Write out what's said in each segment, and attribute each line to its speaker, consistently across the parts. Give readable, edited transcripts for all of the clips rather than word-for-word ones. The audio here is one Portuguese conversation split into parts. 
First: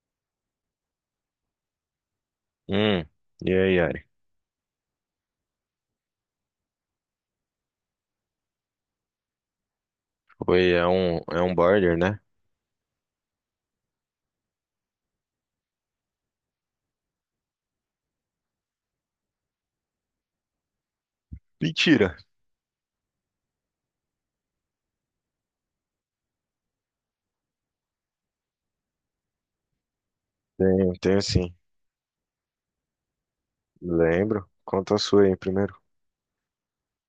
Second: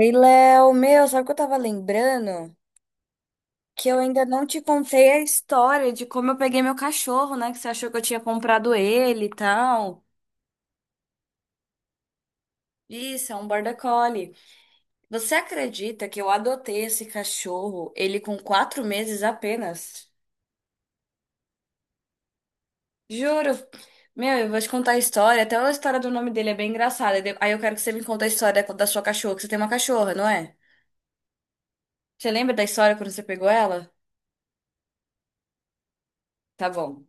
Speaker 1: Ei, Léo, meu, sabe o que eu tava lembrando?
Speaker 2: Hum, e aí,
Speaker 1: Que eu
Speaker 2: Ari?
Speaker 1: ainda não te contei a história de como eu peguei meu cachorro, né? Que você achou que eu tinha comprado ele e tal.
Speaker 2: Oi, é um border, né?
Speaker 1: Isso, é um border collie. Você acredita que eu adotei esse cachorro, ele com quatro meses apenas?
Speaker 2: Mentira.
Speaker 1: Juro. Meu, eu vou te contar a história. Até a história do nome dele é bem engraçada. Aí eu quero que você me conte a história da sua cachorra, que você tem uma cachorra, não é?
Speaker 2: Tenho sim.
Speaker 1: Você lembra da história quando você pegou ela?
Speaker 2: Lembro. Conta a sua aí primeiro.
Speaker 1: Tá bom.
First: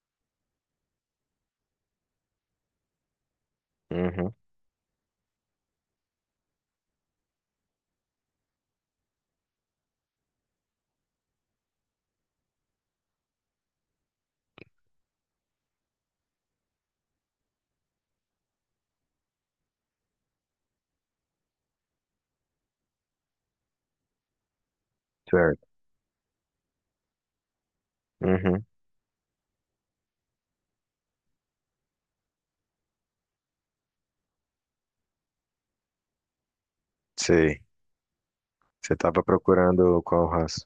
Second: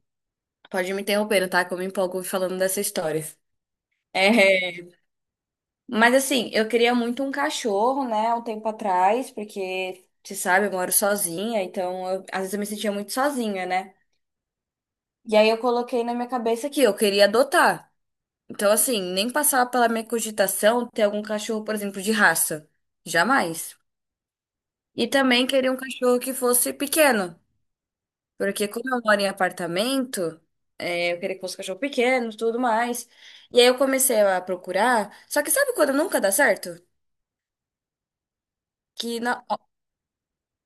Speaker 1: Pode me interromper, tá? Que eu me empolgo falando dessa história.
Speaker 2: Uhum,
Speaker 1: É, mas assim, eu queria muito um cachorro, né, há um tempo atrás, porque, você sabe, eu moro sozinha, então às vezes eu me sentia muito sozinha, né? E aí eu coloquei na minha cabeça que eu queria adotar. Então, assim, nem passava pela minha cogitação ter algum cachorro, por exemplo, de raça. Jamais. E também
Speaker 2: certo.
Speaker 1: queria um cachorro que fosse pequeno,
Speaker 2: Uhum,
Speaker 1: porque como eu moro em apartamento, é, eu queria que fosse um cachorro pequeno, tudo mais. E aí eu comecei a procurar, só que sabe quando nunca dá certo?
Speaker 2: sei. Você
Speaker 1: Que
Speaker 2: tava
Speaker 1: não.
Speaker 2: procurando qual raça?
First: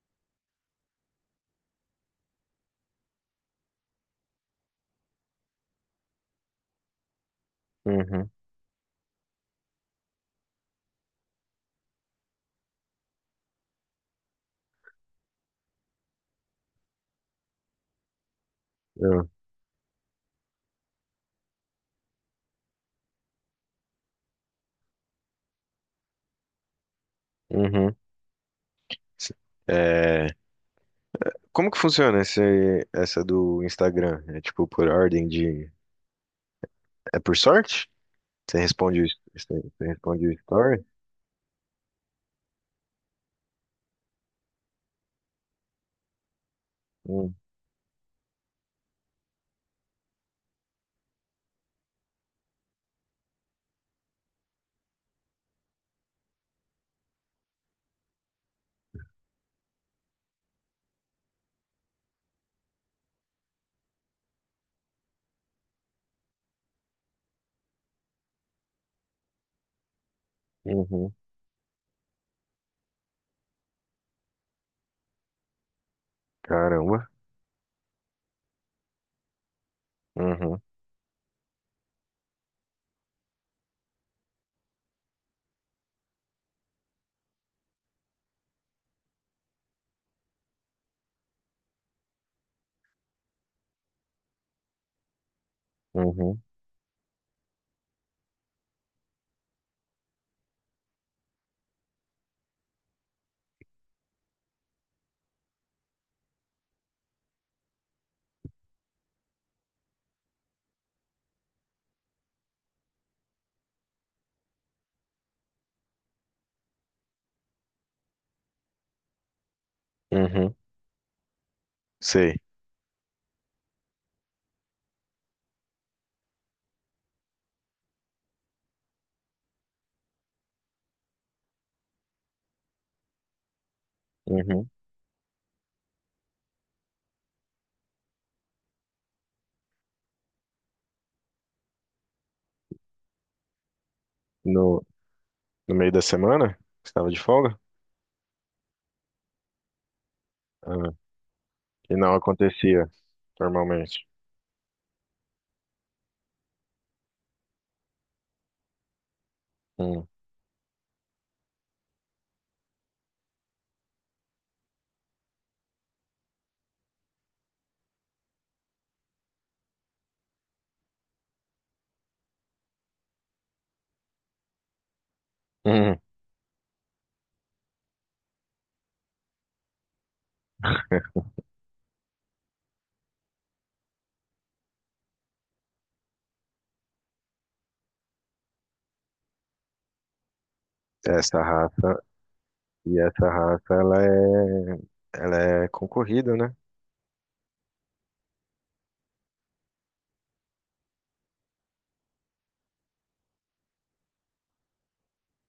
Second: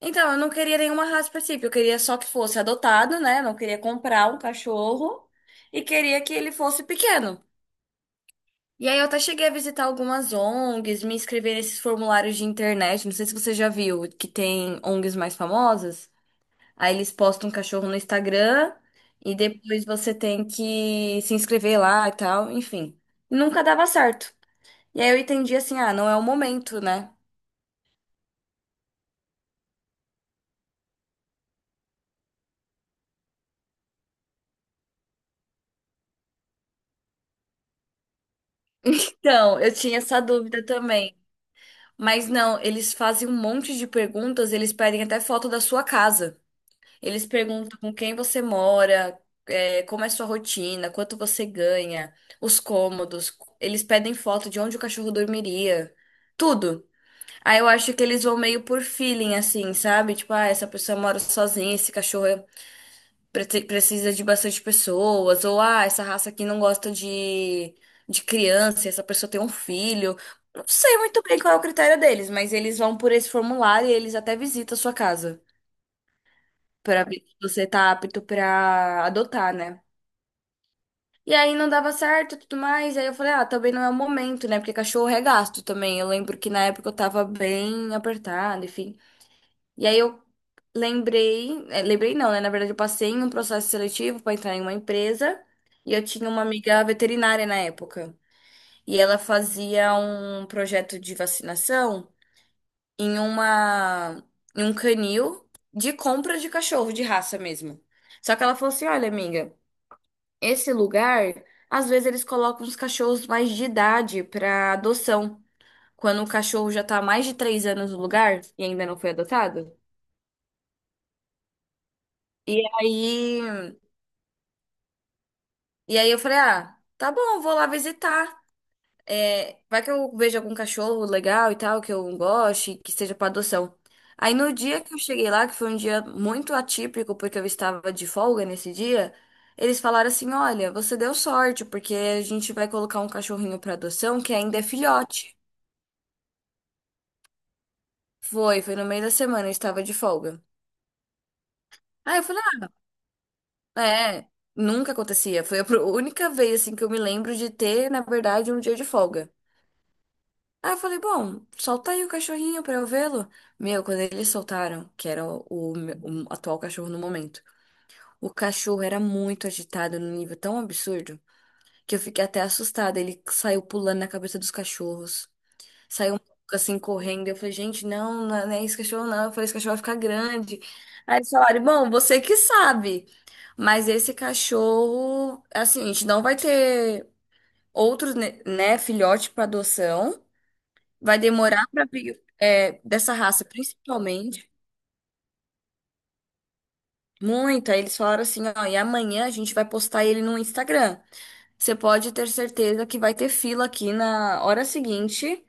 Speaker 1: Então, eu não queria nenhuma raça específica, eu queria só que fosse adotado, né? Não queria comprar um cachorro e queria que ele fosse pequeno.
Speaker 2: Uhum,
Speaker 1: E aí eu até cheguei a visitar algumas ONGs, me inscrever nesses formulários de internet. Não sei se você já viu que tem ONGs mais famosas. Aí eles postam um cachorro no Instagram
Speaker 2: eu-
Speaker 1: e depois você tem que se inscrever lá e tal, enfim. Nunca dava certo. E aí eu entendi assim, ah, não é o momento, né?
Speaker 2: uhum. se- É, como que funciona essa do Instagram? É tipo por ordem de... É por sorte? Você responde,
Speaker 1: Então,
Speaker 2: você
Speaker 1: eu
Speaker 2: você
Speaker 1: tinha essa
Speaker 2: responde o
Speaker 1: dúvida
Speaker 2: story?
Speaker 1: também. Mas não, eles fazem um monte de perguntas, eles pedem até foto da sua casa. Eles
Speaker 2: Hum.
Speaker 1: perguntam com quem você mora, é, como é sua rotina, quanto você ganha, os cômodos. Eles pedem foto de onde o cachorro dormiria, tudo. Aí eu acho que eles vão meio por feeling, assim, sabe? Tipo, ah, essa pessoa mora sozinha, esse cachorro é precisa de bastante pessoas, ou ah, essa raça aqui não gosta de criança, e essa pessoa tem um filho. Não sei
Speaker 2: Uhum,
Speaker 1: muito bem qual é o critério deles, mas eles vão por esse formulário e eles até visitam a sua casa para
Speaker 2: caramba.
Speaker 1: ver se você tá apto para adotar, né?
Speaker 2: Uhum,
Speaker 1: E aí não dava certo e tudo mais. Aí eu falei, ah, também não é o momento, né? Porque cachorro é gasto também. Eu lembro que na época eu tava bem apertada, enfim. E aí eu lembrei, lembrei não, né? Na verdade, eu passei em um processo seletivo para entrar em uma empresa e eu tinha
Speaker 2: uhum,
Speaker 1: uma amiga veterinária na época. E ela fazia um projeto de vacinação em uma em um canil de compra de cachorro de raça mesmo. Só que ela falou assim: "Olha, amiga, esse lugar, às vezes eles colocam os cachorros mais de idade para adoção, quando o cachorro já tá há mais de três anos no lugar e ainda não foi adotado."
Speaker 2: uhum. Sei.
Speaker 1: E aí E aí eu falei, ah, tá bom, vou lá visitar. É, vai que eu vejo algum cachorro legal e tal, que eu goste, que seja para adoção. Aí no
Speaker 2: Uhum.
Speaker 1: dia que eu cheguei lá, que foi um dia muito atípico, porque eu estava de folga nesse dia, eles falaram assim, olha, você deu sorte, porque a gente vai colocar um cachorrinho para adoção que ainda é
Speaker 2: No,
Speaker 1: filhote.
Speaker 2: No meio da semana? Você estava de folga?
Speaker 1: Foi no meio da semana, eu estava de folga.
Speaker 2: Ah, e não
Speaker 1: Aí eu falei,
Speaker 2: acontecia
Speaker 1: ah,
Speaker 2: normalmente.
Speaker 1: é, nunca acontecia. Foi a única vez, assim, que eu me lembro de ter, na verdade, um dia de folga.
Speaker 2: Hum.
Speaker 1: Aí eu falei, bom, solta aí o cachorrinho pra eu vê-lo. Meu, quando eles soltaram, que era o me- o atual cachorro no momento, o cachorro era muito agitado num nível tão absurdo que eu fiquei até assustada. Ele saiu pulando na cabeça dos cachorros,
Speaker 2: Hum.
Speaker 1: saiu um pouco assim correndo. Eu falei, gente, não, não é esse cachorro, não. Eu falei, esse cachorro vai ficar grande. Aí eles falaram, bom, você que sabe, mas esse cachorro, assim, a gente não vai ter outros, filhote pra adoção. Vai
Speaker 2: Essa
Speaker 1: demorar para
Speaker 2: raça,
Speaker 1: é,
Speaker 2: e
Speaker 1: dessa
Speaker 2: essa
Speaker 1: raça,
Speaker 2: raça, ela
Speaker 1: principalmente.
Speaker 2: é, ela é concorrida, né?
Speaker 1: Muito. Aí eles falaram assim, ó, e amanhã a gente vai postar ele no Instagram. Você pode ter certeza que vai ter fila aqui na hora seguinte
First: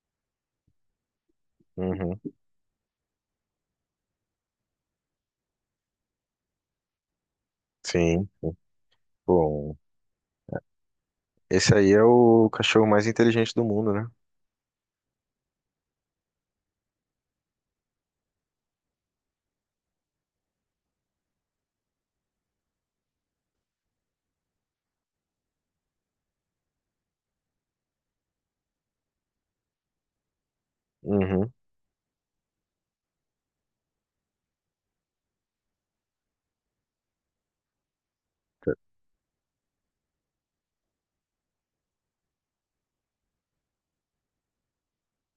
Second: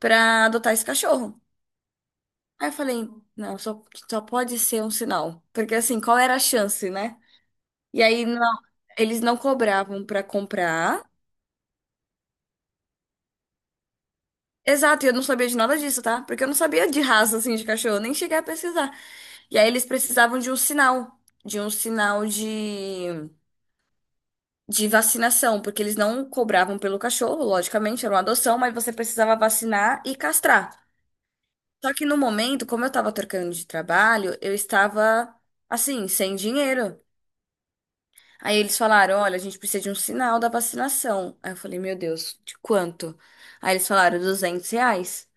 Speaker 1: pra adotar esse cachorro.
Speaker 2: Uhum.
Speaker 1: Aí eu falei, não, só pode ser um sinal. Porque assim, qual era a chance, né? E aí
Speaker 2: Sim,
Speaker 1: não,
Speaker 2: sim.
Speaker 1: eles não
Speaker 2: Bom,
Speaker 1: cobravam pra comprar.
Speaker 2: esse aí é o cachorro mais inteligente do mundo, né?
Speaker 1: Exato, e eu não sabia de nada disso, tá? Porque eu não sabia de raça assim de cachorro, nem cheguei a pesquisar. E aí eles precisavam de um sinal, de um sinal de vacinação, porque eles não cobravam pelo cachorro, logicamente, era uma adoção, mas você precisava vacinar e castrar.
Speaker 2: Uhum.
Speaker 1: Só que no momento, como eu estava trocando de trabalho, eu estava assim, sem dinheiro. Aí eles falaram: olha, a gente precisa de um sinal da vacinação. Aí eu falei: meu Deus, de quanto? Aí eles falaram: 200 reais.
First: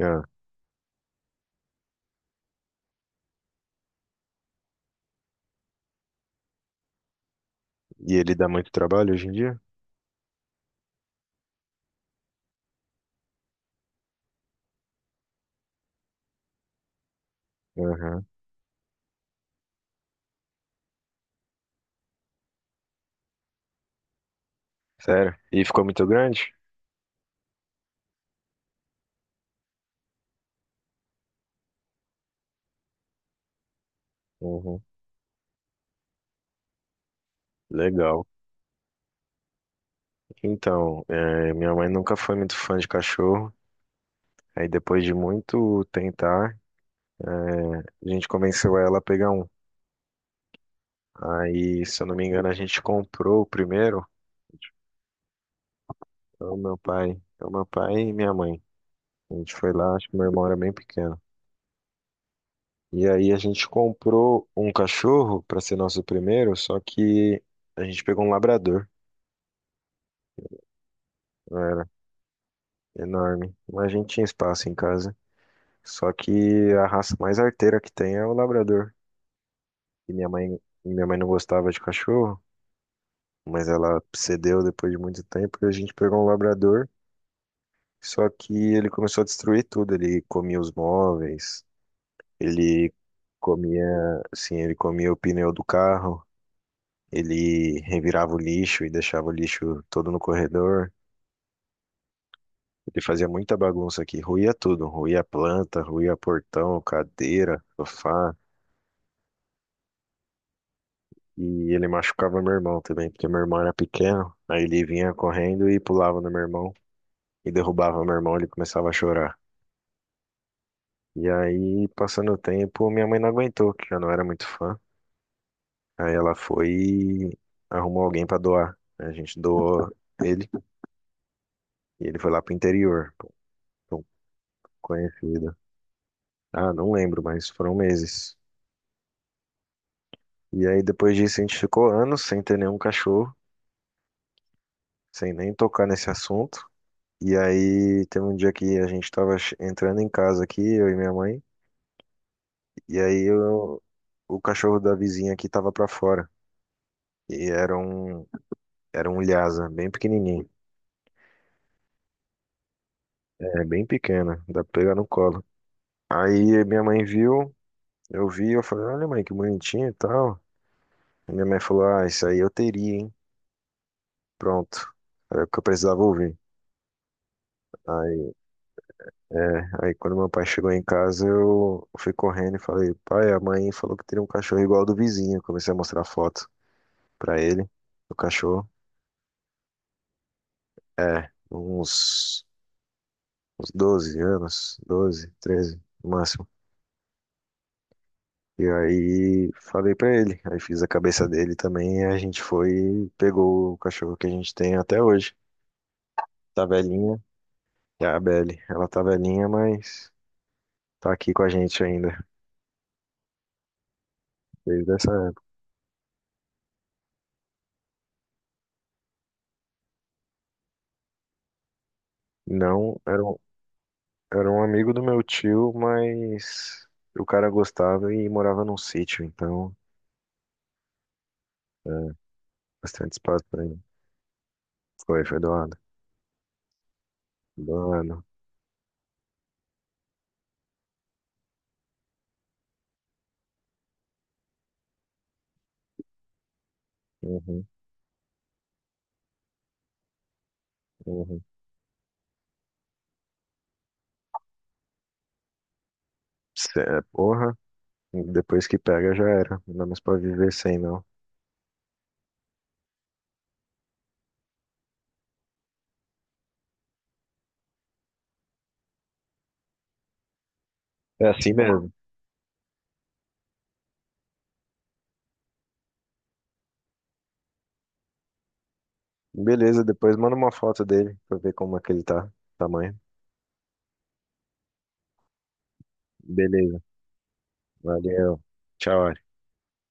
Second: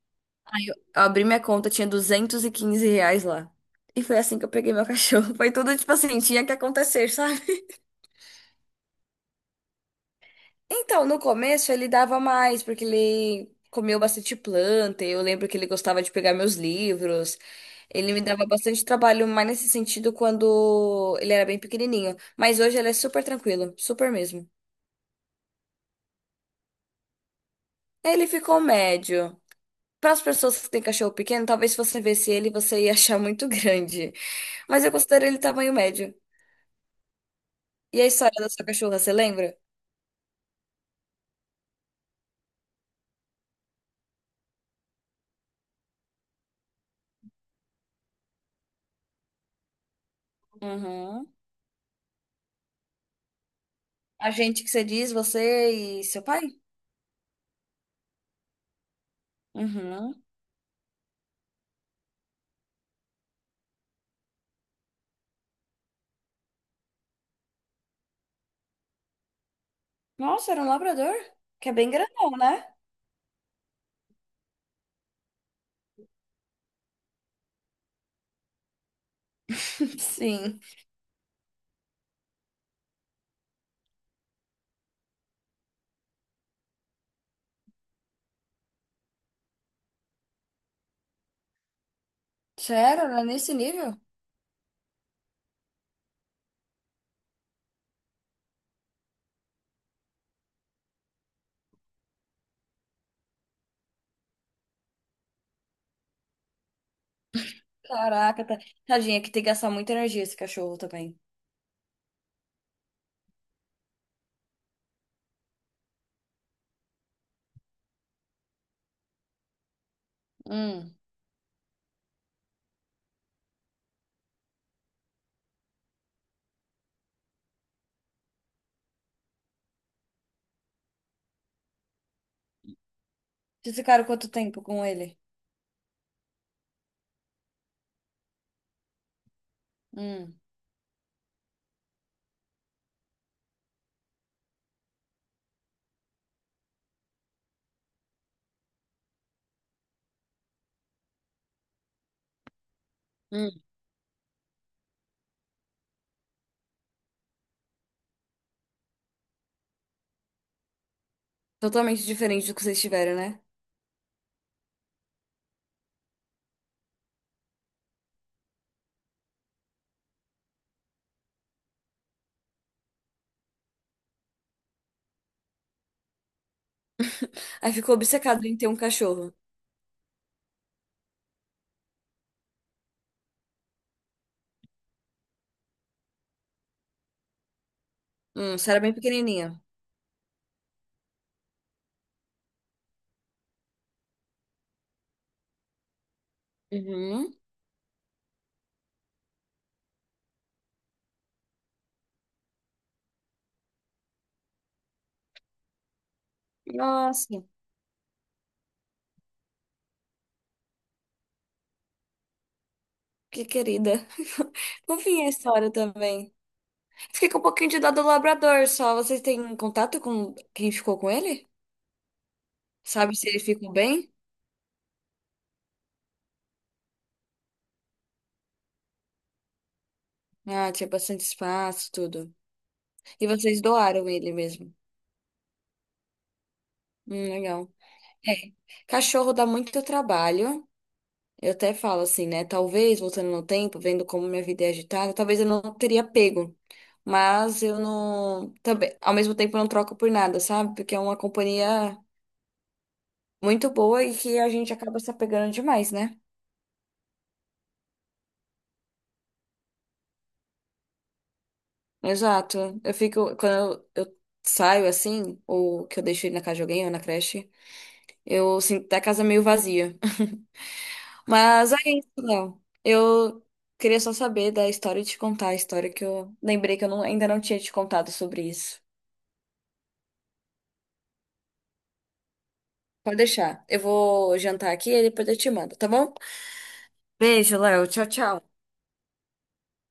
Speaker 2: Ah,
Speaker 1: Aí eu abri minha conta, tinha 215 reais lá. E foi assim que eu peguei meu cachorro. Foi tudo, tipo assim, tinha que acontecer.
Speaker 2: e ele dá muito trabalho hoje em dia?
Speaker 1: Então, no começo ele dava mais, porque ele comeu bastante planta. Eu lembro que ele gostava de pegar meus livros. Ele me
Speaker 2: Uhum.
Speaker 1: dava bastante trabalho, mais nesse sentido, quando ele era bem pequenininho. Mas hoje ele é super tranquilo, super mesmo.
Speaker 2: Sério? E ficou muito grande?
Speaker 1: Ele ficou médio. Para as pessoas que têm cachorro pequeno, talvez se você visse ele, você ia achar muito grande.
Speaker 2: Uhum.
Speaker 1: Mas eu considero ele tamanho médio. E a
Speaker 2: Legal.
Speaker 1: história da sua cachorra, você lembra?
Speaker 2: Então, minha mãe nunca foi muito fã de cachorro. Aí depois de muito tentar, é, a gente convenceu ela a pegar um.
Speaker 1: Uhum.
Speaker 2: Aí, se eu não me engano, a gente comprou o primeiro.
Speaker 1: A gente que você diz, você e seu pai?
Speaker 2: Então, meu pai e minha mãe. A gente foi lá, acho que
Speaker 1: Uhum.
Speaker 2: meu irmão era bem pequeno. E aí a gente comprou um cachorro para ser nosso primeiro, só que a gente pegou um labrador.
Speaker 1: Nossa, era um labrador? Que é
Speaker 2: Era
Speaker 1: bem grandão, né?
Speaker 2: enorme. Mas a gente tinha espaço em casa. Só que a raça mais arteira que tem é o labrador. E minha mãe,
Speaker 1: Sim.
Speaker 2: minha mãe não gostava de cachorro, mas ela cedeu depois de muito tempo e a gente pegou um labrador. Só que ele começou a destruir tudo. Ele comia os móveis, ele
Speaker 1: Sério? Era né? Nesse
Speaker 2: comia,
Speaker 1: nível?
Speaker 2: ele comia o pneu do carro, ele revirava o lixo e deixava o lixo todo no corredor. Ele fazia muita bagunça aqui, ruía tudo, ruía planta, ruía portão, cadeira, sofá.
Speaker 1: Caraca, tá... tadinha, que tem que gastar muita energia esse cachorro também.
Speaker 2: E ele machucava meu irmão também, porque meu irmão era pequeno. Aí ele vinha correndo e pulava no meu irmão e derrubava meu irmão, ele começava a chorar.
Speaker 1: Hum.
Speaker 2: E aí, passando o tempo, minha mãe não aguentou, que já não era muito fã. Aí ela foi e arrumou alguém pra doar, né? A gente doou ele e ele foi lá pro interior, pra
Speaker 1: Vocês
Speaker 2: um
Speaker 1: ficaram quanto tempo com ele?
Speaker 2: conhecido. Ah, não lembro, mas foram meses.
Speaker 1: Hum.
Speaker 2: E aí depois disso a gente ficou anos sem ter nenhum cachorro, sem nem tocar nesse assunto. E aí teve um dia que a gente tava entrando em casa aqui, eu e minha mãe, e aí
Speaker 1: Hum.
Speaker 2: eu- o cachorro da vizinha aqui tava pra fora. E era um Lhasa, bem pequenininho,
Speaker 1: Totalmente diferente do que vocês tiveram, né?
Speaker 2: é bem pequena, dá pra pegar no colo. Aí minha mãe viu, Eu vi, eu falei, olha, mãe, que bonitinho e tal. E minha mãe falou, ah, isso aí eu teria, hein? Pronto. Era o que eu precisava ouvir.
Speaker 1: Aí ficou
Speaker 2: Aí,
Speaker 1: obcecado em ter um cachorro.
Speaker 2: aí quando meu pai chegou em casa, eu fui correndo e falei, pai, a mãe falou que teria um cachorro igual ao do vizinho. Comecei a mostrar foto pra ele, do cachorro.
Speaker 1: Você era bem pequenininha.
Speaker 2: É, uns 12 anos, 12, 13 no máximo.
Speaker 1: Uhum.
Speaker 2: E aí falei pra ele, aí fiz a cabeça dele também, e a gente foi e pegou o cachorro que a gente tem até hoje. Tá velhinho.
Speaker 1: Nossa,
Speaker 2: É a Belle. Ela tá velhinha, mas tá aqui com a gente ainda,
Speaker 1: que querida.
Speaker 2: desde essa
Speaker 1: Fofinha a
Speaker 2: época.
Speaker 1: história também. Fiquei com um pouquinho de dó do labrador só. Vocês têm contato com quem ficou com ele?
Speaker 2: Não,
Speaker 1: Sabe se ele ficou bem?
Speaker 2: era um amigo do meu tio, mas o cara gostava e morava num sítio, então
Speaker 1: Ah, tinha bastante
Speaker 2: é,
Speaker 1: espaço, tudo.
Speaker 2: bastante
Speaker 1: E
Speaker 2: espaço
Speaker 1: vocês
Speaker 2: pra ele.
Speaker 1: doaram ele mesmo.
Speaker 2: Foi, foi doado.
Speaker 1: Legal.
Speaker 2: Doado.
Speaker 1: É. Cachorro dá muito trabalho. Eu até falo assim, né? Talvez, voltando no tempo, vendo como minha vida é agitada, talvez eu não teria pego. Mas
Speaker 2: Uhum,
Speaker 1: eu não. Também, ao mesmo tempo, eu não troco por nada, sabe? Porque é uma
Speaker 2: uhum.
Speaker 1: companhia muito boa e que a gente acaba se apegando demais, né?
Speaker 2: Cê, porra, depois que pega já era. Não dá mais pra viver sem, não.
Speaker 1: Exato. Eu fico. Quando eu saio assim, ou que eu deixo ele na casa de alguém ou na creche, eu sinto até a casa meio vazia.
Speaker 2: É assim
Speaker 1: Mas é
Speaker 2: mesmo.
Speaker 1: isso, Léo. Eu queria só saber da história e te contar a história que eu lembrei que eu ainda não tinha te contado sobre isso.
Speaker 2: Beleza, depois manda uma foto dele pra ver como é que ele tá. Tamanho.
Speaker 1: Pode deixar. Eu vou jantar aqui e depois eu te mando, tá bom?
Speaker 2: Beleza.
Speaker 1: Beijo, Léo. Tchau,
Speaker 2: Valeu.
Speaker 1: tchau.
Speaker 2: Tchau.